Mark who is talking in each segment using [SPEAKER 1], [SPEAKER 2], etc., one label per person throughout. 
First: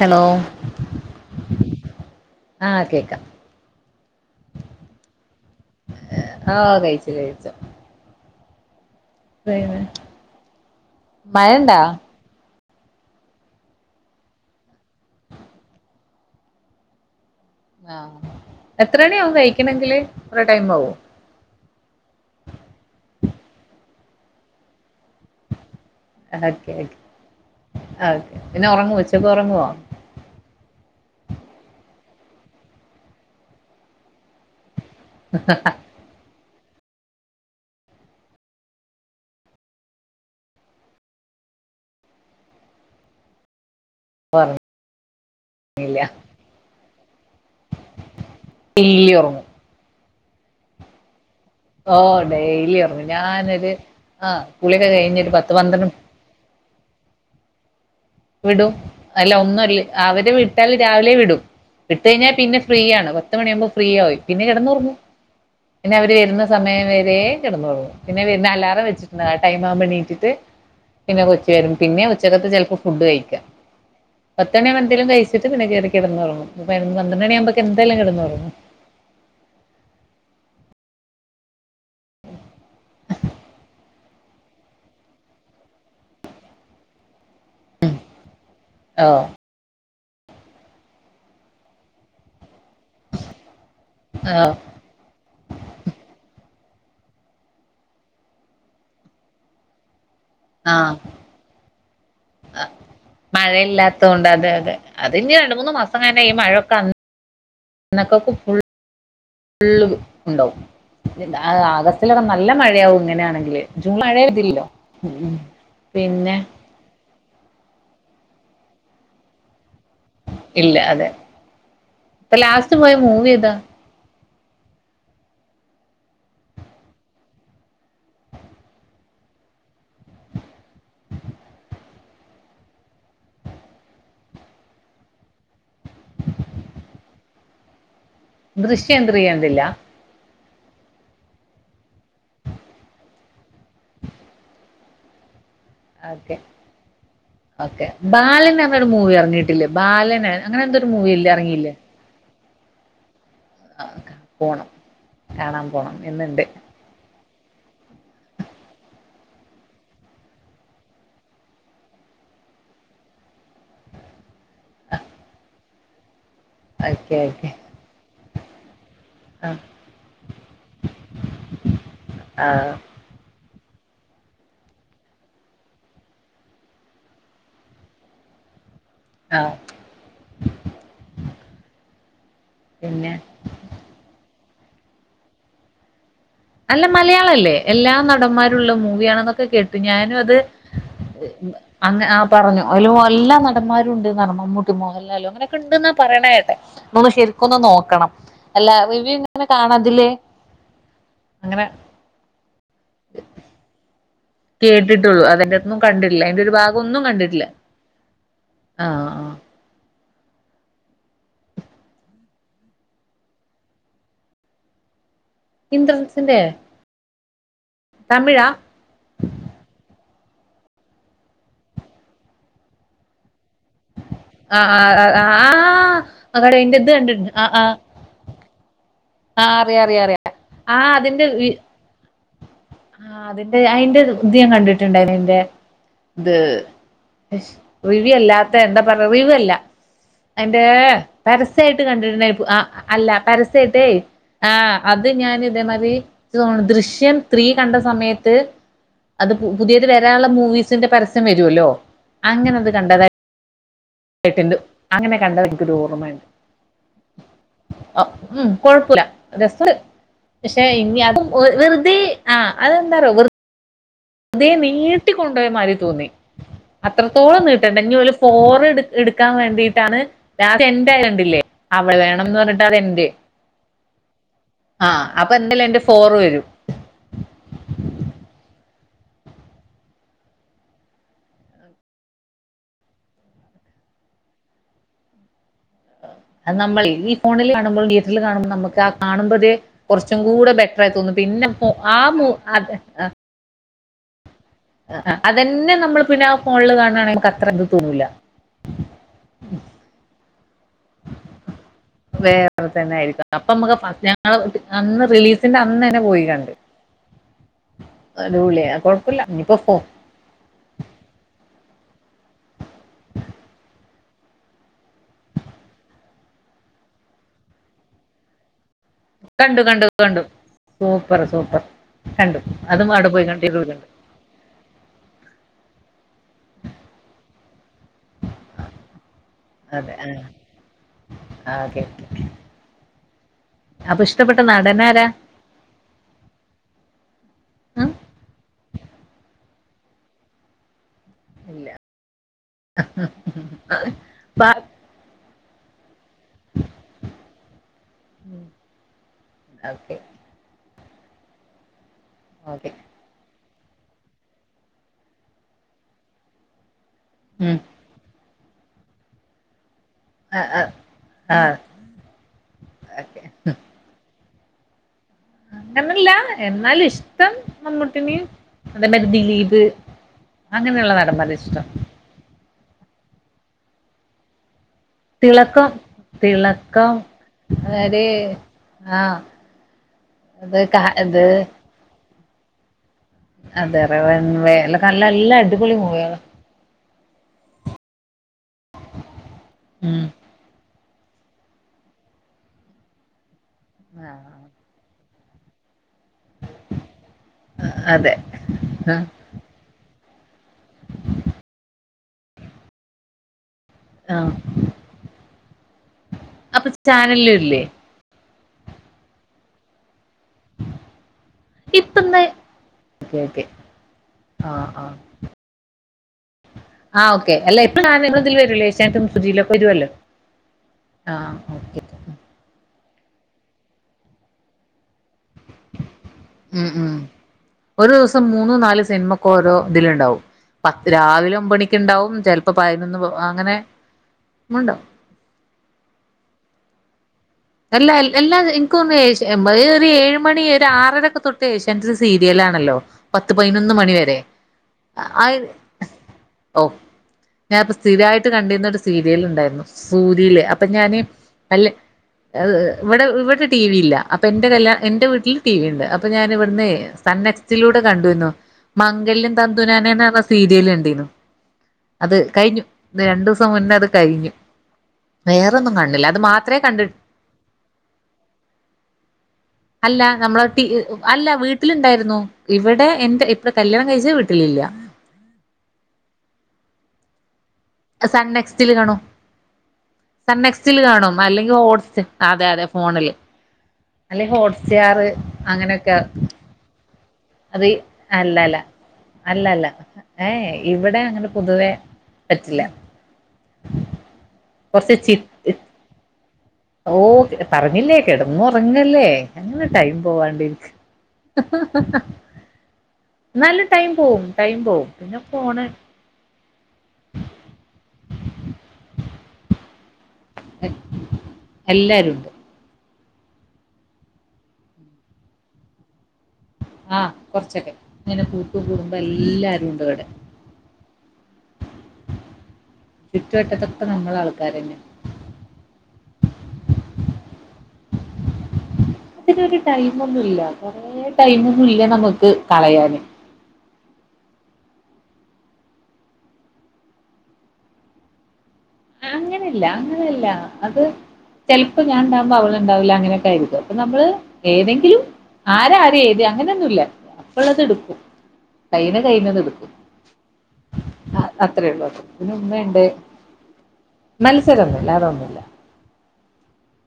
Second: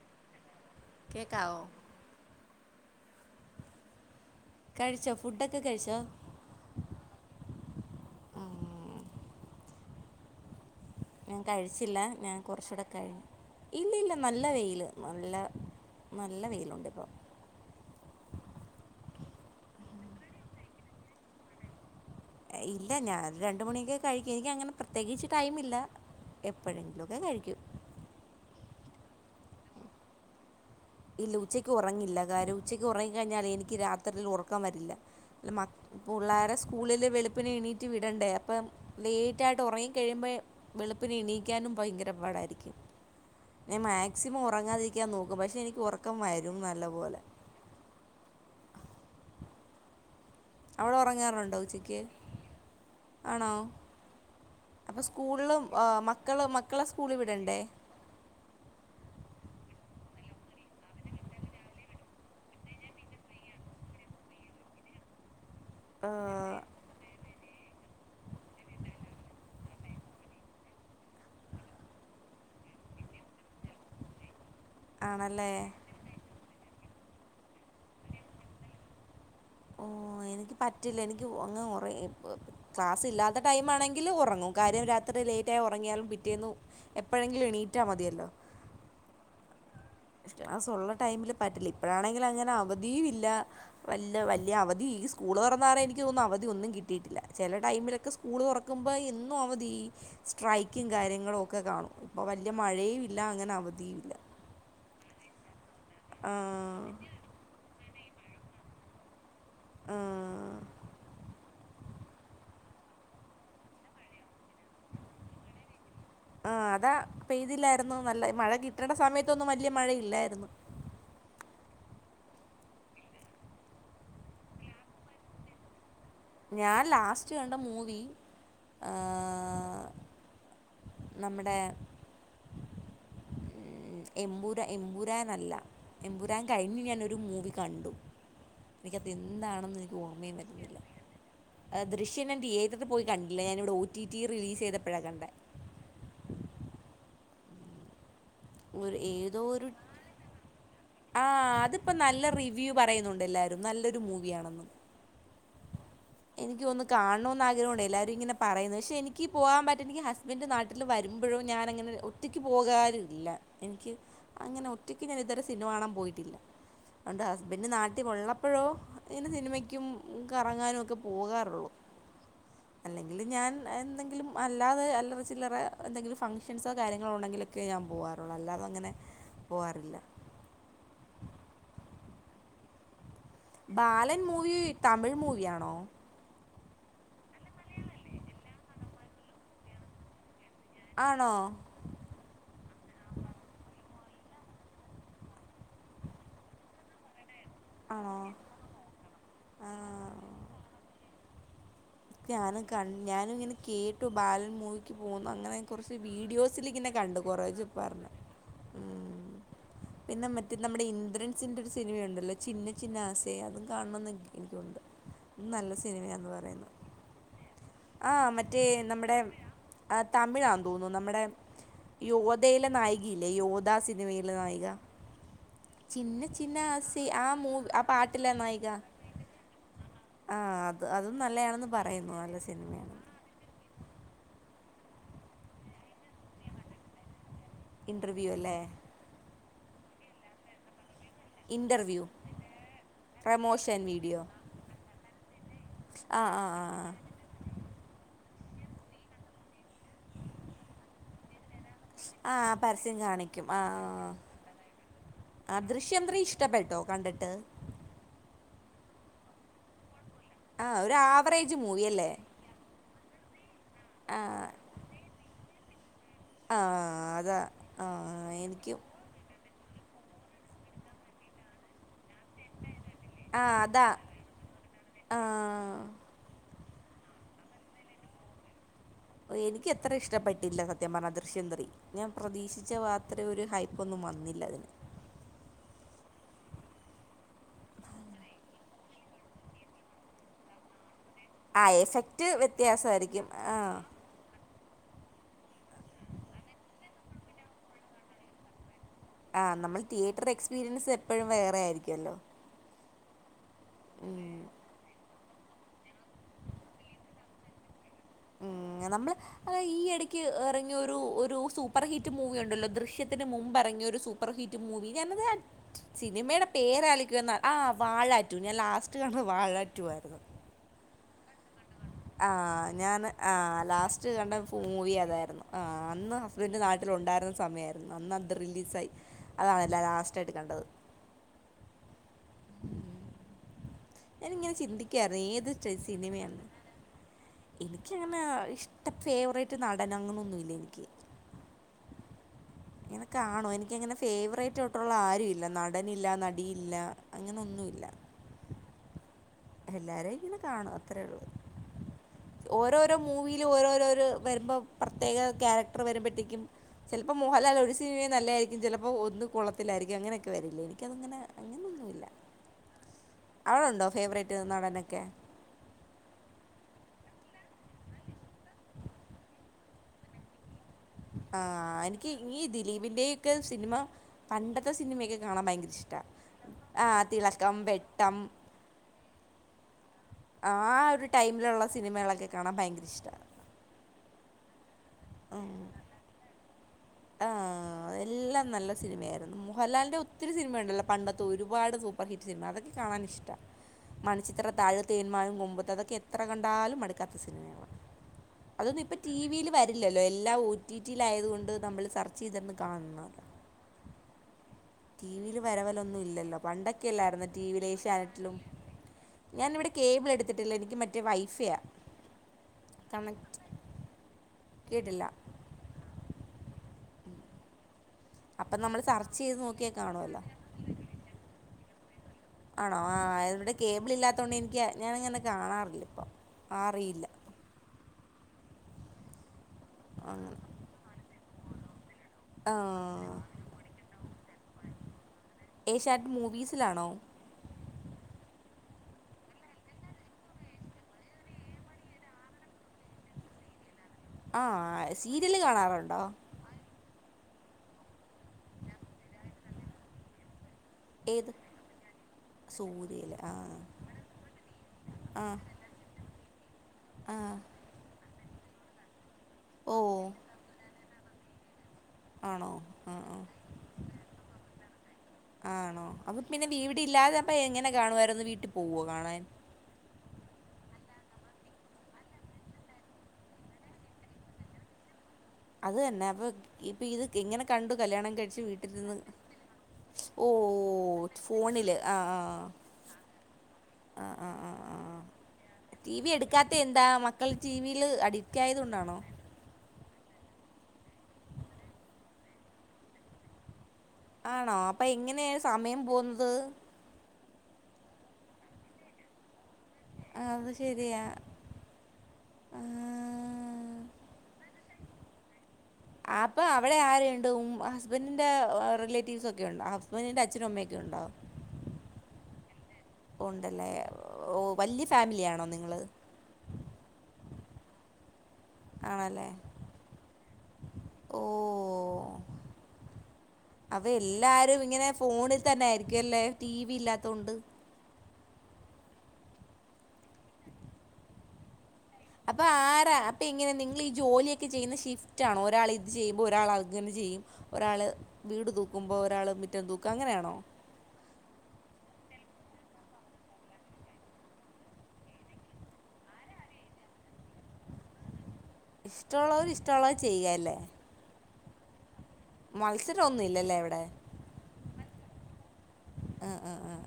[SPEAKER 1] Hello.
[SPEAKER 2] കേക്കാവോ?
[SPEAKER 1] ആഹ് കേക്കാം.
[SPEAKER 2] കഴിച്ചോ ഫുഡ് ഒക്കെ കഴിച്ചോ?
[SPEAKER 1] ഓഹ് കഴിച്ചു കഴിച്ചു. പെയ്മെന്റ്.
[SPEAKER 2] ഞാൻ കഴിച്ചില്ല ഞാൻ. കുറച്ചൂടെ കഴിഞ്ഞ് ഇല്ല ഇല്ല നല്ല വെയില് നല്ല നല്ല വെയിലുണ്ട് ഇപ്പം.
[SPEAKER 1] ആഹ് എത്ര മണിആവും കഴിക്കണോങ്കില് കുറെ ടൈം ആവോ?
[SPEAKER 2] ഇല്ല ഞാനൊരു രണ്ട് മണിയൊക്കെ കഴിക്കും എനിക്ക് അങ്ങനെ പ്രത്യേകിച്ച് ടൈംമില്ല.
[SPEAKER 1] ഓക്കെ ഓക്കെ ഓക്കെ പിന്നെ ഉറങ്ങോ ഉച്ചക്ക് ഉറങ്ങോ?
[SPEAKER 2] ഇല്ല ഉച്ചയ്ക്ക് ഉറങ്ങില്ല കാര്യം ഉച്ചയ്ക്ക് ഉറങ്ങിക്കഴിഞ്ഞാല് എനിക്ക് രാത്രിയിൽ ഉറക്കം വരില്ല ല്ല മ പുള്ളാരെ സ്കൂളില് വെളുപ്പിന് എണീറ്റ് വിടണ്ടേ അപ്പം ലേറ്റായിട്ട് ഉറങ്ങി കഴിയുമ്പോയെ വെളുപ്പിന് എണീക്കാനും ഭയങ്കര പാടായിരിക്കും പിന്നെ മാ ക്സിമം ഉറങ്ങാതിരിക്കാൻ നോക്കും പക്ഷെ എനിക്ക് ഉറക്കം വരും നല്ലപോലെ.
[SPEAKER 1] ഇല്ലിയുറങ്ങു.
[SPEAKER 2] അവിടെ ഉറങ്ങാറുണ്ടോ ഉ
[SPEAKER 1] ഓഹ് ഡെയിലി ഉറങ്ങും ഞാനൊരു ആഹ് കുളിയൊക്കെ കഴിഞ്ഞു ഒരു പത്ത് പന്ത്രണ്ട്.
[SPEAKER 2] ക്കള് മക്കളെ സ്കൂൾ വിടണ്ടേ?
[SPEAKER 1] വിടും അല്ല ഒന്നുംല്ലേ അവര് വിട്ടാല് രാവിലെ വിടും. എട്ട് കഴിഞ്ഞാ പിന്നെ ഫ്രീ ആണ് പത്ത് മണിയാവുമ്പോ ഫ്രീ ആയി പിന്നെ കെടന്നൊറങ്ങും. പിന്നെ അവര് വരുന്ന
[SPEAKER 2] ഏഹ്
[SPEAKER 1] സമയം വരെ കിടന്നോറങ്ങും പിന്നെ വരുന്ന അലാറം വെച്ചിട്ടുണ്ടാവും ആ ടൈമിൽ. അകുമ്പം എണീച്ചിട്ട് പിന്നെ കൊച്ചു വരും പിന്നെ ഉച്ചകത്തെ ചിലപ്പോ ഫുഡ് കഴിക്കാ. പത്തുമണി ആവുമ്പോ എന്തേലും കഴിച്ചിട്ട്
[SPEAKER 2] ആണല്ലേ
[SPEAKER 1] പിന്നെ കേറി കെടന്നൊറങ്ങും ഒര് പതിനൊന്നു പന്ത്രണ്ടു മണിയാവുമ്പോക്കെ എന്തായാലും കെടന്നൊറങ്ങും.
[SPEAKER 2] ഓഹ് എനിക്ക് പറ്റില്ല എനിക്ക് അങ്ങ് ഉറങ്ങിപോവത്. ക്ലാസ് ഇല്ലാത്ത ടൈം ആണെങ്കിൽ ഉറങ്ങും കാര്യം രാത്രി ലേറ്റ് ആയി ഉറങ്ങിയാലും പിറ്റേന്നു. എപ്പോഴെങ്കിലും എണീറ്റാ മതിയല്ലോ.
[SPEAKER 1] ഓഹ്.
[SPEAKER 2] ക്ലാസ്സ്‌ ഉള്ള ടൈമില് പറ്റില്ല ഇപ്പോഴാണെങ്കിൽ അങ്ങനെ അവ ധി ഇല്ല വല്ല
[SPEAKER 1] ഓ
[SPEAKER 2] വല്യ അവധി ഈ സ്കൂ സ്കൂള് തുറന്നാരെ എനിക്ക് തോന്നുന്നു അവധി ഒന്നും കിട്ടിയിട്ടില്ല ചെലെ ടൈമിലൊക്കെ സ്കൂള് തുറക്കുമ്പോ എന്നും അവധി. സ്ട്രൈക്കും
[SPEAKER 1] ആഹ്
[SPEAKER 2] കാര്യങ്ങളും ഒക്കെ കാണും ഇപ്പോ വല്യ മഴയുല്ല അങ്ങനെ അവധിയുല്ല.
[SPEAKER 1] മഴയില്ലാത്തോണ്ട് അതെ അതെ അത് ഇഞ്ഞി രണ്ട് മൂന്ന് മാസം കഴിഞ്ഞ
[SPEAKER 2] ആ
[SPEAKER 1] ഈ മഴൊക്കെ അന്നേക്കക്ക് ഫുള്ള് ഫുള്ള്
[SPEAKER 2] ആ
[SPEAKER 1] ഉണ്ടാവും ആഗസ്റ്റിലൊക്കെ നല്ല മഴയാകും ഇങ്ങനെയാണെങ്കിൽ ജൂൺ മഴ പെയ്‌തീല്യല്ലോ പിന്നെ.
[SPEAKER 2] ആഹ് അതാ പെയ്തില്ലായിരുന്നു നല്ല മഴ കിട്ടേണ്ട സമയത്തൊന്നും വല്യ മഴയില്ലായിരുന്നു.
[SPEAKER 1] ഇല്ല അതെ ഇപ്പ ലാസ്റ്റ് പോയ മൂവി ഏതാ?
[SPEAKER 2] ഞാൻ ലാസ്റ്റ് കണ്ട മൂവി ആഹ്. നമ്മടെ. എംബുര എംബുരാൻ അല്ല എംബുരാൻ കഴിഞ്ഞ് ഞാനൊരു മൂവി കണ്ടു.
[SPEAKER 1] ദൃശ്യം ത്രീ കണ്ടില്ല
[SPEAKER 2] എനിക്കതെന്താണെന്ന് എനിക്ക് ഓർമ്മയും വരുന്നില്ല. ദൃശ്യം രണ്ട് തിയേറ്ററിൽ പോയി കണ്ടില്ല ഞാനിവിടെ ഒ ടി ടി റിലീസ് ചെയ്തപ്പോഴാ കണ്ടേ.
[SPEAKER 1] ഓക്കെ ഓക്കെ ബാലൻ എന്ന് പറഞ്ഞൊരു
[SPEAKER 2] ഒരു
[SPEAKER 1] മൂവി ഇറങ്ങിയിട്ടില്ലേ ബാലന്. അങ്ങനെ എന്തൊരു മൂവി. ഇല്ല
[SPEAKER 2] ആഹ്
[SPEAKER 1] ഇറങ്ങിയില്ലേ
[SPEAKER 2] അതിപ്പോ നല്ല റിവ്യൂ പറയുന്നുണ്ട് എല്ലാരും നല്ലൊരു മൂവിയണെന്ന്.
[SPEAKER 1] കാണാം. പോണം എന്നിട്ട്
[SPEAKER 2] എനിക്ക് തോന്നത് കാണണോന്ന് ആഗ്രഹുണ്ട് എല്ലാരും ഇങ്ങനെ പറയുന്നത് ശ്ശെ എനിക്ക് പോകൻ പറ്റും നിക്ക് ഹസ്ബൻ് നാട്ടിൽ വരുമ്പൊഴും ഞാനങ്ങനെ. ഒറ്റയ്ക്ക് പോകാരുല്ലാ എനിക്ക് അങ്ങനെ ഒറ്റയ്ക്ക് ഞാൻ ഇത്വരെ സിന്മ കാണാൻ പോയിട്ടില്ല.
[SPEAKER 1] ഓക്കെ
[SPEAKER 2] എന്റെ
[SPEAKER 1] ഓക്കെ
[SPEAKER 2] ഹസ്ബൻഡ് നാട്ടിൽ ഒള്ളപ്പൊഴോ എന്നെ
[SPEAKER 1] ആ
[SPEAKER 2] സിനിമക്കുഉം. കറങ്ങാനു ഒക്കെ പോകാറുള്ളു.
[SPEAKER 1] ആ,
[SPEAKER 2] അല്ലെങ്കിലും ഞാൻ എന്തെങ്കിലും അല്ലാതെ അല്ലറ ചില്ലറ എന്തെങ്കിലും ഫംഗ്ഷൻസോ കാര്യങ്ങളോ ഉണ്ടെങ്കിലെ. ക്കെ ഞാൻ പോകാറുള്ളൂ അല്ലാതെ അങ്ങനെ.
[SPEAKER 1] ആഹ്
[SPEAKER 2] പോവാറില്ല
[SPEAKER 1] പിന്നെ?
[SPEAKER 2] ബാലൻ മൂവി തമിഴ് മൂവി ആണോ?
[SPEAKER 1] അല്ല മലയാളം അല്ലേ എല്ലാ നടന്മാരുള്ള മൂവിയണെന്നൊക്കെ കേട്ട് ഞാനും അത്.
[SPEAKER 2] ആണോ
[SPEAKER 1] [inaudible] അങ്ങ് ആഹ് പറഞ്ഞു അയിലൊ എല്ലാ നടന്മാരും ഉണ്ട്ന്നാ റഞ്ഞേ മമ്മൂട്ടി മോഹൻലാലും അങ്ങനെയൊക്കെ ഉണ്ട്ന്നാ പറയണ കേട്ടെ ന്ന് ഒന്ന് ശരിക്കൊന്നു നോക്കണം
[SPEAKER 2] ആണോ
[SPEAKER 1] അല്ല റിവ്യൂ ഇങ്ങനെ
[SPEAKER 2] ആ
[SPEAKER 1] കാണാം തില്ല് അങ്ങനെ
[SPEAKER 2] ഞാനും കൺ- ഞാനും ഇങ്ങനെ കേ [unintelligible] ടു ബാലൻ മൂവിക്ക്
[SPEAKER 1] കേട്ടിട്ടുള്ളൂ
[SPEAKER 2] പോവുന്നു
[SPEAKER 1] അതിന്റെ
[SPEAKER 2] അങ്ങനെ
[SPEAKER 1] ഒന്നും
[SPEAKER 2] കുറച്ച്
[SPEAKER 1] കണ്ടിട്ടില്ല അതിന്റെ ഒരു ഭാഗം
[SPEAKER 2] വീഡിയോസിലിങ്ങനെ കണ്ടു കുറച്ച് പറഞ്ഞു.
[SPEAKER 1] ആഹ് ആഹ്.
[SPEAKER 2] പിന്നെ മറ്റെ നമ്മടെ ഇന്ദ്രൻസിന്റെ ഒരു സിനിമയുണ്ടല്ലോ ചിന്ന ചിന്ന ആസൈ അതും കാണണെന്ന് എനി- എനിക്കുണ്ട്. [unintelligible] [inaudible] ഉം നല്ല സിനിമയാന്ന്
[SPEAKER 1] ഇന്ദ്രൻസിന്റെ
[SPEAKER 2] പറയുന്നു ആഹ്
[SPEAKER 1] തമിഴാ
[SPEAKER 2] മറ്റേ നമ്മടെ ആഹ് തമിഴാന്ന് തോന്നുന്നു നമ്മെടെ യോദ്ധയിലെ നായികയില്ലേ യോദ്ധാ സിനിമയിൽ.
[SPEAKER 1] ആഹ് ആഹ് ആഹ് ആഹ് ആഹ്
[SPEAKER 2] ചിന്ന
[SPEAKER 1] അകട
[SPEAKER 2] ചിന്ന
[SPEAKER 1] അയിന്റെ ഇത്
[SPEAKER 2] ആസൈ
[SPEAKER 1] കണ്ടിട്ടുണ്ട്
[SPEAKER 2] ആഹ് മൂവ്- ആഹ് പാട്ടില നായിക.
[SPEAKER 1] ആഹ് അറിയാം അറിയാം അറിയാം
[SPEAKER 2] ആഹ് അത് അതും നല്ലയാണെന്ന് പറയുന്നു നല്ല സിന്മയാണ്.
[SPEAKER 1] ആഹ് അതിന്റെ അയിന്റെ ഇത് ഞാൻ കണ്ടിട്ടുണ്ടായിന് അയിൻ്റെ ഇത്. റിവ്യൂ
[SPEAKER 2] ഇൻ്റർവ്യൂ
[SPEAKER 1] അല്ലാത്ത
[SPEAKER 2] അല്ലേ
[SPEAKER 1] എന്താ പറയാ റിവ്യൂ അല്ല അയിൻ്റേ പരസ്യായിട്ട്
[SPEAKER 2] ഇൻ്റർവ്യൂ
[SPEAKER 1] കണ്ടിട്ടുണ്ടാരിക്കും ആഹ് അല്ല
[SPEAKER 2] പ്രമോഷൻ
[SPEAKER 1] പരസ്യായിട്ടേ
[SPEAKER 2] വീഡിയോ
[SPEAKER 1] ആഹ് അത് ഞാൻ ഇതേമാതിരി
[SPEAKER 2] ആ ആ ആ
[SPEAKER 1] ദൃശ്യം ത്രീ കണ്ട സമയത്ത് അത് പുതിയത് വരാനുള്ള മൂവീസിന്റെ പരസ്യം വരുവല്ലോ.
[SPEAKER 2] ആ ആ,
[SPEAKER 1] അങ്ങനെത്
[SPEAKER 2] പരസ്യം
[SPEAKER 1] കണ്ടതായി
[SPEAKER 2] കാണിക്കും ആ ആ, ആ.
[SPEAKER 1] ട്ടിണ്ട് അങ്ങനെ കണ്ടത്
[SPEAKER 2] ആ, ദൃശ്യം ത്രീ
[SPEAKER 1] എനിക്കൊരോർമ്മയണ്ട്
[SPEAKER 2] ഇഷ്ടപ്പെട്ടോ കണ്ടിട്ട്
[SPEAKER 1] മ്മ് കൊഴപ്പല്ല രസണ്ട് പക്ഷെ
[SPEAKER 2] ആ ഒരു
[SPEAKER 1] ഇനി അതും ഒ-
[SPEAKER 2] ആവറേജ് മൂവി
[SPEAKER 1] വെറ്തെ ആഹ് അതെന്താറിയ്യോ വെറു
[SPEAKER 2] ആഹ്
[SPEAKER 1] അതേ നീട്ടിക്കൊണ്ടുപോയ മാരി തോന്നി
[SPEAKER 2] ആ അതാ
[SPEAKER 1] അത്രത്തോളം നീട്ടണ്ട
[SPEAKER 2] ആ
[SPEAKER 1] ഇനി ഓല് ഫോർ
[SPEAKER 2] എനിക്കും
[SPEAKER 1] എട്- എടുക്കാൻ വേണ്ടിയിട്ടാണ് ലാസ്റ്റ് എൻ്റായത് കണ്ടില്ലേ അവളെ വേണംന്ന് പറഞ്ഞിട്ടാണ് എൻ്റ്
[SPEAKER 2] ആഹ് അതാ
[SPEAKER 1] ആഹ് അപ്പൊ എന്തേലും അയിന്റെ
[SPEAKER 2] ആഹ്
[SPEAKER 1] ഫോറ് വരും
[SPEAKER 2] ഓ എനിക്ക് എത്ര ഇഷ്ടപ്പെട്ടില്ല സത്യം പറഞ്ഞ ദൃശ്യം ത്രീ ഞാൻ പ്രതീക്ഷിച്ച അത്രെ ഒരു ഹൈപ്പൊന്നും വന്നില്ല അതിന്
[SPEAKER 1] അത് നമ്മളീ ഈ ഫോണില് കാണുമ്പൊളും തീയറ്ററില് കാണും നമുക്ക് ആ കാണുമ്പോഴേ കുറച്ചും കൂടെ ബെ തോന്നുന്നു പിന്നെ പൊ ആ
[SPEAKER 2] എഫക്റ്റ്
[SPEAKER 1] മൂ അത് [unintelligible]
[SPEAKER 2] വ്യത്യാസമായിരിക്കും ആഹ്
[SPEAKER 1] ആഹ് ആഹ് അതന്നെ നമ്മള് പിന്നെ ആ ഫോണില് കാണണാണെങ്കില് മ്മക്ക് അത്ര ഇത് തോന്ന്ല്ല
[SPEAKER 2] ആഹ് നമ്മള് തിയേറ്റർത്തെ എക്സ്പീരിയൻസ് എപ്പൊഴും വേറെ ആയിരിക്കുവല്ലോ
[SPEAKER 1] വേറെതന്നായിരിക്കും അപ്പ നമ്മക്ക് [inaudible] റിലീസ് [inaudible] ൻ്റന്നന്നെ പോയി കണ്ട് [unintelligible] ല്ലേ കുഴപ്പില്ല ഇനിപ്പോ
[SPEAKER 2] ക്ക് ഇറങ്ങിയോരു ഒരു സൂപ്പറ് ഹീറ്റ് മൂവിയൊണ്ടല്ലോ ദൃശ്യത്തിന് മുമ്പെറങ്ങിയൊരു സൂ [unintelligible] സൂപ്പർ ഹിറ്റ് മൂവി ഞാന [inaudible] സിനിമയുടെ പേര ആലോയ്ക്കായന്നു. ആഹ് വാഴാറ്റു ഞാൻ ലാസ്റ്റ്. സ്റ്റ് കണ്ട വാഴാറ്റു ആയിരുന്നു.
[SPEAKER 1] Super super. കണ്ടു
[SPEAKER 2] ആഹ്
[SPEAKER 1] അതും
[SPEAKER 2] ഞാന്
[SPEAKER 1] അവിടെ പോയി കണ്ട് ഇത്
[SPEAKER 2] ആഹ്
[SPEAKER 1] കണ്ടു
[SPEAKER 2] ലാസ് റ്റ് കണ്ട മൂവി അതായിരുന്നു. അഹ് അന്ന് ഹുസ്ബൻഡ് നാട്ടിലുണ്ടായിരുന്ന സമയമായിരുന്നു. അന്ന് അത് റിലീസായി. അതാണല്ല
[SPEAKER 1] അതെ ആഹ്
[SPEAKER 2] ലാസ്റ്റായിട്ട് കണ്ടത്
[SPEAKER 1] ആഹ് ഓകേക്കെ. അപ്പൊ ഇഷ്ടപ്പെട്ട നടനാരാ?
[SPEAKER 2] ചേ സിനിമയാണ്.
[SPEAKER 1] ഉം?
[SPEAKER 2] ന്ക്ക്ങ്ങനെ ഇഷ്ട ഫേവറേറ്റ് നടന് അങ്ങനൊന്നുമില്ല എനിക്ക്.
[SPEAKER 1] ഇല്ല.
[SPEAKER 2] ഇങ്ങനെ കാണോ എനിക്കങ്ങനെ ഫവററ്റ് ഉ. ഷ്ടള്ള ആരുഇല്ല നടനില്ല നടിയില്ല അങ്നെയൊന്നുല്ല.
[SPEAKER 1] ഉംഹ്.
[SPEAKER 2] അല്ലാരേ ഇങ്ങനെ കാണും. അത്രേ ഉള്ളൂ.
[SPEAKER 1] ഓക്കെ ഓക്കെ
[SPEAKER 2] ഓരോര്. ഓരോ മൂവിൽ ഓരോരോ വരുമ്പോ പ്രത്യേക ക്യാരക്ടർ വരുമ്പഴത്തേക്കും ചെലപ്പോ മോഹൻലാൽ ഒഴി. ക്ക സിനിമയും നല്ലായിരിക്കും ചിലപ്പോ ഒന്നും കൊള്ളത്തില്ലായിരിക്കും അങ്ങനെ. ക്ക് വരില്ല. എനിക്കത്ങ്ങനെ അങ്ങനൊന്നുവില്ല. അവിടെണ്ടോ ഫേവറേറ്റ് നടനൊക്കെ?
[SPEAKER 1] അങ്ങന്ല്ല എന്നാലും ഇഷ്ടം മമ്മൂട്ടിനിം അതേമാരി ദിലീപ്. അങ്ങനെയുള്ള നടന്മാരെ ഇഷ്ടം
[SPEAKER 2] ആഹ് എനിക്ക് ഈ ദിലീപിന്റെ ഒക്കെ സിനിമ. പണ്ടത്തെ സിനിമയൊക്കെ കാണാ
[SPEAKER 1] തിളക്കം
[SPEAKER 2] ഭയങ്കര ഇഷ്ട.
[SPEAKER 1] തിളക്കം
[SPEAKER 2] ആഹ് തിളക്കം വെട്ടം.
[SPEAKER 1] ആഹ്.
[SPEAKER 2] ആ ഒരു ടൈമിലുള്ള സിനിമകളൊക്കെ കാണാൻ ഭയങ്കര ഇഷ്ട.
[SPEAKER 1] അതെ റൺവേ ആയിലൊക്കെ നല്ല എല്ലാം അടിപൊളി മൂവിയാള.
[SPEAKER 2] ആഹ് എല്ലാം നല്ല സിനിമയായിരുന്നു. മോഹൻലാലിന്റെ ഒ. ഒത്തിരി സിനിമയുണ്ടല്ലോ പണ്ടത്തെ ഒരുപാട് സൂപ്പർ ഹിറ്റ് സിനിമ അതൊക്കെ കാണാൻ ഇഷ്ട
[SPEAKER 1] ആ
[SPEAKER 2] മനച്ചിത്രത്താഴ്. തേൻമാവിൻ കൊമ്പത്ത് അതൊക്കെ എത്ര കണ്ടാലും മടുക്കാത്ത സിനിമകളാ
[SPEAKER 1] അതെ
[SPEAKER 2] അതൊന്നും
[SPEAKER 1] ആ
[SPEAKER 2] ഇപ്പം ടി വീൽ വര. തില്ലല്ലോ എല്ലാം ഊറ്റിടിയിലായോണ്ട് നമ്മൾ. സെർചെയ്‌തെന്ന് കാണ്ണ്ണോലൊ.
[SPEAKER 1] ആഹ്.
[SPEAKER 2] ടി വിൽ വരവലൊന്നും ഇല്ലല്ലോ പണ്ടൊക്കെയല്ലായിരുന്ന
[SPEAKER 1] ചാനലിലും ഇല്ലേ
[SPEAKER 2] ടിവിയിലെ ഏഷ്യാനെറ്റിലും. ഞാനിവിടെ കേബിൾ എടുത്തിട്ടില്ല. എനിക്ക് മറ്റേ വൈഫയാ.
[SPEAKER 1] ഇപ്പന്ന് ഓക്കെ ഓക്കെ
[SPEAKER 2] കണക്റ്റ്
[SPEAKER 1] ആ ആ
[SPEAKER 2] കിടിലാ.
[SPEAKER 1] ആഹ് ഓക്കെ അല്ല ഇപ്പൊതിൽ [unintelligible]
[SPEAKER 2] അപ്പം
[SPEAKER 1] വരുല്ലേ
[SPEAKER 2] നമ്മൾ
[SPEAKER 1] ഏഷ്യാനറ്റും
[SPEAKER 2] സെർച്ച് ചെയ്ത്
[SPEAKER 1] സുചീലൊക്കെ
[SPEAKER 2] നോക്കിയാൽ
[SPEAKER 1] വരുവല്ലോ
[SPEAKER 2] കാണുമല്ലോ
[SPEAKER 1] ആഹ് ഓക്കെ.
[SPEAKER 2] ആണോ ആഹ് എവിടെ കേബിളില്ലാത്തോണ്ട് എനിക്ക് ഞാനിങ്ങനെ കാണാറില്ല. ഇപ്പോ ആഹ്
[SPEAKER 1] ഉം ഉം
[SPEAKER 2] അറിയില്ല.
[SPEAKER 1] ഒരു ദിവസം മൂന്നു നാല് സിനിമക്ക ഓരോ ഇതിലുണ്ടാവും.
[SPEAKER 2] അങ്ങനെ
[SPEAKER 1] പത്ത് രാവിലെ ഒമ്പണിക്ക് ഉണ്ടാവും ചെലപ്പോ
[SPEAKER 2] ആ
[SPEAKER 1] പതിനൊന്ന് അങ്ങനെ ഉണ്ടാവും.
[SPEAKER 2] ഏഷാനറ്റ് മൂവീസിലാണോ?
[SPEAKER 1] അല്ലാ എല്ലാ എനിക്കൊന്ന് ഏ ഒരു ഏഴ് മണി ഒരു ആറരൊക്കെ തൊട്ട് ഏഷ്യന്റ് സീരിയലാണല്ലോ. പത്ത് പതിനൊന്ന് മണിവരെ.
[SPEAKER 2] ആഹ് സീരിയല് കാണാറുണ്ടോ?
[SPEAKER 1] ഓഹ്. ഞാനിപ്പോ സ്ഥിരായിട്ട് കണ്ടിരുന്നൊ ഒരു സീരിയൽ ഉണ്ടായിരുന്നു സൂര്യല് അപ്പൊ ഞാന്
[SPEAKER 2] ഏത്
[SPEAKER 1] നല്ല. ഏഹ്ഇവിടെ
[SPEAKER 2] സൂര്യയിൽ ആ
[SPEAKER 1] ഇവിടെ ടി വി ഇല്ല അപ്പം എൻ്റെ കല് എൻ്റെ
[SPEAKER 2] ആ
[SPEAKER 1] വീട്ടിൽ ടി വി ഉണ്ട് അപ്പൾ ഞാൻ ഇവിടുന്ന്
[SPEAKER 2] ആ
[SPEAKER 1] സൺ എക്റ്റ്. റ്റിലൂടെ കണ്ട്ന്നു
[SPEAKER 2] ഓ
[SPEAKER 1] മാംഗല്യംതന്തുനാന എന്ന അറഞ്ഞ സീരിയല കണ്ടിനു. അത്
[SPEAKER 2] ആണോ
[SPEAKER 1] കഴിഞ്ഞു
[SPEAKER 2] ആ ആ
[SPEAKER 1] രണ്ടൂസം മുന്നേ അത് കഴിഞ്ഞു. വേറൊന്നും
[SPEAKER 2] ആണോ
[SPEAKER 1] കണ്ടില്ല. അത്
[SPEAKER 2] അപ്പം പിന്നെ
[SPEAKER 1] മാത്രേ
[SPEAKER 2] ഇവിടെ
[SPEAKER 1] കണ്ടി.
[SPEAKER 2] ഇല്ലാതെ അപ്പം എങ്ങനെ കാണുവായിരുന്നു. വീട്ടി പോവോ കാണാൻ.
[SPEAKER 1] അല്ല നമ്മളട്ട അല്ല വീട്ടിലുണ്ടായിരുന്നു. ഇവിടെ എന്റെ ഇപ്പ കല്യാണം കഴിച്ച വീട്ടിലില്ല.
[SPEAKER 2] അത് തന്നെ അപ്പൊ ഇപ്പൊ ഇത് എങ്ങനെ കണ്ടു കല്യാണം
[SPEAKER 1] സൺ
[SPEAKER 2] കഴച്ച
[SPEAKER 1] നെക്സ്റ്റില്
[SPEAKER 2] വീട്ടിലിൽനിന്ന്.
[SPEAKER 1] കാണും സൺ നെക്സ്റ്റില്
[SPEAKER 2] ഓഹ്
[SPEAKER 1] കാണും അല്ലെങ്കിൽ
[SPEAKER 2] ഫോണില്
[SPEAKER 1] ഹോട്ട്സ്
[SPEAKER 2] ആഹ്
[SPEAKER 1] അതെ അതെ ഫോണില്
[SPEAKER 2] ആഹ്. ആഹ്
[SPEAKER 1] അല്ലെ
[SPEAKER 2] ആഹ് ആഹ്
[SPEAKER 1] ഹോട്ട്സ്റ്റാർ
[SPEAKER 2] ആഹ്
[SPEAKER 1] അങ്ങനെയൊക്കെ
[SPEAKER 2] ടി വി എടുക്കാത്ത എന്താ മക്കള് ടിവിൽ അഡിക്റ്റ് ആയത് കൊണ്ടാണോ?
[SPEAKER 1] അല്ല അല്ല ഏ ഇവിടെ അങ്ങനെ പൊതുവെ പറ്റില്ല
[SPEAKER 2] ആണോ അപ്പൊ
[SPEAKER 1] കുറച്ച് ചി
[SPEAKER 2] എങ്ങനെയാണ് സമയം പോകുന്നത്
[SPEAKER 1] ഓ പിന്നെ പറഞ്ഞില്ലേ കിടന്നു ഉറങ്ങല്ലേ എങ്ങനെ ടൈം
[SPEAKER 2] അത്
[SPEAKER 1] പോവാണ്ടരിക്ക
[SPEAKER 2] ശരിയാ ആഹ്
[SPEAKER 1] നല്ല ടൈം പോവും ടൈം പോവും പിന്നെ ഫോണ്
[SPEAKER 2] അപ്പം അവിടെ ആരുണ്ട് ഹസ്ബന്റിന്റെ റിലേറ്റീവ്സ് ഒക്കെ ഉണ്ടോ ഹസ് ബന്റിന്റെ അച്ഛനു അമ്മയുമൊക്കെ ഉണ്ടോ
[SPEAKER 1] എല്ലാരുണ്ട്
[SPEAKER 2] ഉണ്ടല്ലേ ഓ വലിയ ഫാമിലിയാണോ നിങ്ങള്
[SPEAKER 1] ആഹ് കൊറച്ചൊക്കെ അങ്ങനെ കൂട്ടും കൂടുമ്പോ
[SPEAKER 2] ആണല്ലേ
[SPEAKER 1] എല്ലാരും ഉണ്ടിവിടെ
[SPEAKER 2] ഓ
[SPEAKER 1] ചുറ്റുവട്ടത്തൊക്കെ
[SPEAKER 2] അത്
[SPEAKER 1] നമ്മളെ ആൾക്കാര്
[SPEAKER 2] എല്ലാരും
[SPEAKER 1] തന്നെ
[SPEAKER 2] ഇങ്ങനെ ഫോണിൽ തന്നെ ആയിരിക്കുംല്ലേ ടി വി ഇല്ലാത്തൊണ്ട്
[SPEAKER 1] ഒരു ടൈമ് ഒന്നുല്ല കുറേ ടൈമ് ഒന്നുല്ല നമ്മക്ക്
[SPEAKER 2] അപ്പൊ ആരാ ഇപ്പെങ്ങനെ നിങ്ങൾ ഈ ജോലിയൊക്കെ ചെയ്യുന്നെ ഷിഫ്റ്റാണോ ഒരാൾ ഇത് ചെയ്യുമ്പോൾ ഒരാൾ അതന്നെ ചെയ്യും ഒരാള് വീട് തൂക്കുമ്പോ ഒരാള്
[SPEAKER 1] അങ്ങനെല്ല
[SPEAKER 2] മുറ്റം തൂക്കും
[SPEAKER 1] അങ്ങനെയല്ല
[SPEAKER 2] അങ്ങനെയാണോ
[SPEAKER 1] അത് ചെലപ്പോ ഞാൻ ഉണ്ടാവുമ്പോ അവള് ഉണ്ടാവില്ല അങ്ങനെയൊക്കെ ആയിരിക്കും അപ്പൊ നമ്മള് ഏതെങ്കിലും ആര് ആദ്യയ്തു അങ്ങനെയൊന്നുമില്ല ഇപ്പോളത് എടുക്കും കൈണ് കൈണത്
[SPEAKER 2] ഇഷ്ടമുള്ളവർ
[SPEAKER 1] എടുക്കും
[SPEAKER 2] ഇഷ്ടമുള്ളത് ചെയ്യുക അല്ലേ
[SPEAKER 1] അത്രയേ ഉള്ളു അത് പിന്നെ ഉമ്മയുണ്ട്
[SPEAKER 2] മത്സരൊന്നും ഇല്ലല്ലേ എവിടെ
[SPEAKER 1] മത്സരമൊന്നുമില്ല അതൊന്നുമില്ല
[SPEAKER 2] ആഹ് ആഹ് ആഹ്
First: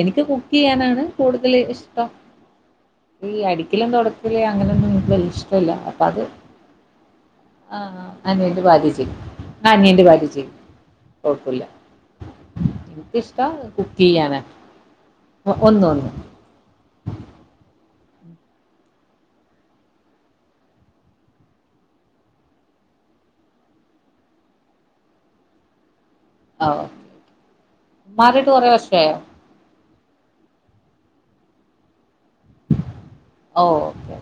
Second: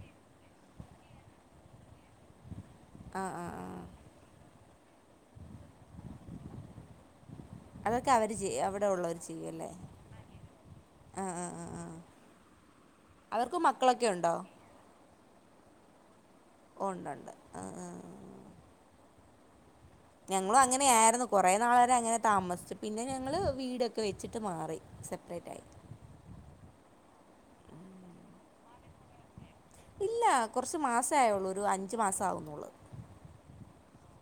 [SPEAKER 1] എനിക്ക് കുക്ക് ചെയ്യാനാണ് കൂടുതൽ ഇഷ്ടം
[SPEAKER 2] ആ
[SPEAKER 1] ഈ
[SPEAKER 2] ആ ആ
[SPEAKER 1] അടിക്കലും തുട ക്കല് അങ്ങനെയൊന്നും എനിക്ക് വല്യേ ഇഷ്ടമില്ല അപ്പ അത് ആഹ്
[SPEAKER 2] അതൊക്കെ അവർ
[SPEAKER 1] അനിയന്റെ
[SPEAKER 2] ചെയ്യും അവിടെ
[SPEAKER 1] ഭാര്യ ചെയ്യും
[SPEAKER 2] ഉള്ളവർ അല്ലേ
[SPEAKER 1] ആഹ് അനിയന്റെ ഭാര്യ ചെയ്യും
[SPEAKER 2] ആ ആ
[SPEAKER 1] കുഴപ്പില്ല
[SPEAKER 2] ആ ആ
[SPEAKER 1] എനിക്ക് ഇഷ്ട
[SPEAKER 2] അവർക്ക്
[SPEAKER 1] കു
[SPEAKER 2] മക്കളൊക്കെ ഉണ്ടോ
[SPEAKER 1] ക്കെയ്യാണ് ഒന്ന് ഒന്ന്
[SPEAKER 2] ഉണ്ട്ണ്ട് ഉം ഉം ഞങ്ങളും അങ്ങനെയായിരുന്നു കുറേ നാൾ വരെ അങ്ങനെ താമസിച്ചു പിന്നെ ഞങ്ങള് വീടൊക്കെ വെച്ചിട്ട് മാറി സെപ്പറേറ്റ് ആയി
[SPEAKER 1] ഓ മാറിയിട്ട് കുറെ വർഷായൊ
[SPEAKER 2] ഇല്ല കുറച്ച് മാസായുള്ളൂ ഒരു അഞ്ച് മാസാവുന്നുള്ളൂ
[SPEAKER 1] ഓ ഓക്കേെ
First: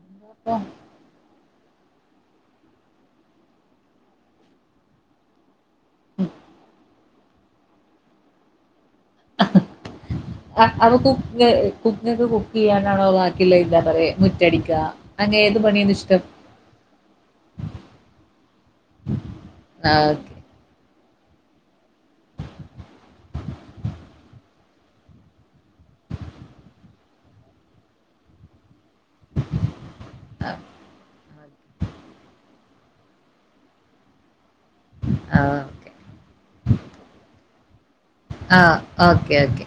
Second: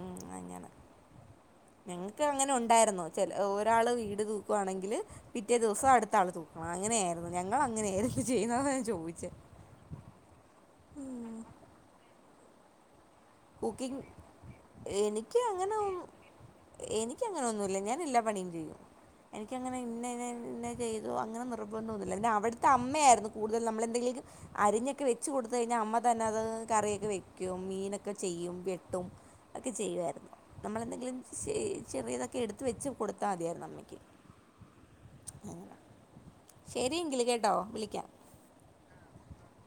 [SPEAKER 2] ഉം
[SPEAKER 1] അപ്പൊ
[SPEAKER 2] അങ്ങനെ ഞങ്ങക്ക് അങ്ങനെ ഉണ്ടായിരുന്നു ചെ ഒരാള് വീട് തൂക്കുവാണെങ്കില് പിറ്റേ ദിവസം അടുത്ത ആൾ തൂക്കണം അങ്ങനെയായിരുന്നു ഞങ്ങൾങ്ങനെയായിരുന്നു ചെയ്യുന്നതെന്ന് അതാ ഞാൻ ചോദിച്ചത്
[SPEAKER 1] അത് കുക്കനെ കുക്ക് ചെയ്യാനാണോ ബാക്കിയുള്ള എന്താ
[SPEAKER 2] കുക്കിംഗ്
[SPEAKER 1] പറയാ മുറ്റടിക്കുക
[SPEAKER 2] എനിക്ക്
[SPEAKER 1] അങ്ങനെ ഏത്
[SPEAKER 2] അങ്ങനൊ
[SPEAKER 1] പണിയാണ് ഇഷ്ടം
[SPEAKER 2] എനിക്കങ്ങനെ ഒന്നുല്ല ഞാൻ എല്ലാ പണിയും ചെയ്യും എനിക്കങ്ങനെ
[SPEAKER 1] ആ
[SPEAKER 2] ഇന്നന പിന്നെ ചെയ്തോ അങ്ങനെ നിർബന്ധം ഒന്നുമില്ല പിന്നെ അവിടുത്തെ അമ്മയായിരുന്നു കൂടുതൽ നമ്മള് എന്തെങ്കിലൊക്കെ അരിഞ്ഞൊക്കെ വെച്ച് കൊടുത്ത് കഴിഞ്ഞാ അമ്മ തന്നെ അത് കറിയൊക്കെ വെക്കും മീനൊക്കെ ഒക്കെ ചെയ്യും വെട്ടും ഒക്കെ ചെയ്യുമായിരുന്നു നമ്മളെന്തെങ്കിലും
[SPEAKER 1] ഓക്കെ
[SPEAKER 2] ചെറിയതൊക്കെ എടുത്ത് വെച്ച് കൊടുത്താൽ മതിയായിരുന്നു അമ്മയ്ക്ക്
[SPEAKER 1] ആ ആ
[SPEAKER 2] അങ്ങനെ
[SPEAKER 1] ഓക്കെ
[SPEAKER 2] ശരിയെങ്കിൽ കേട്ടോ വിളിക്കാം
[SPEAKER 1] ആഹ് ഓക്കേ ഓക്കേ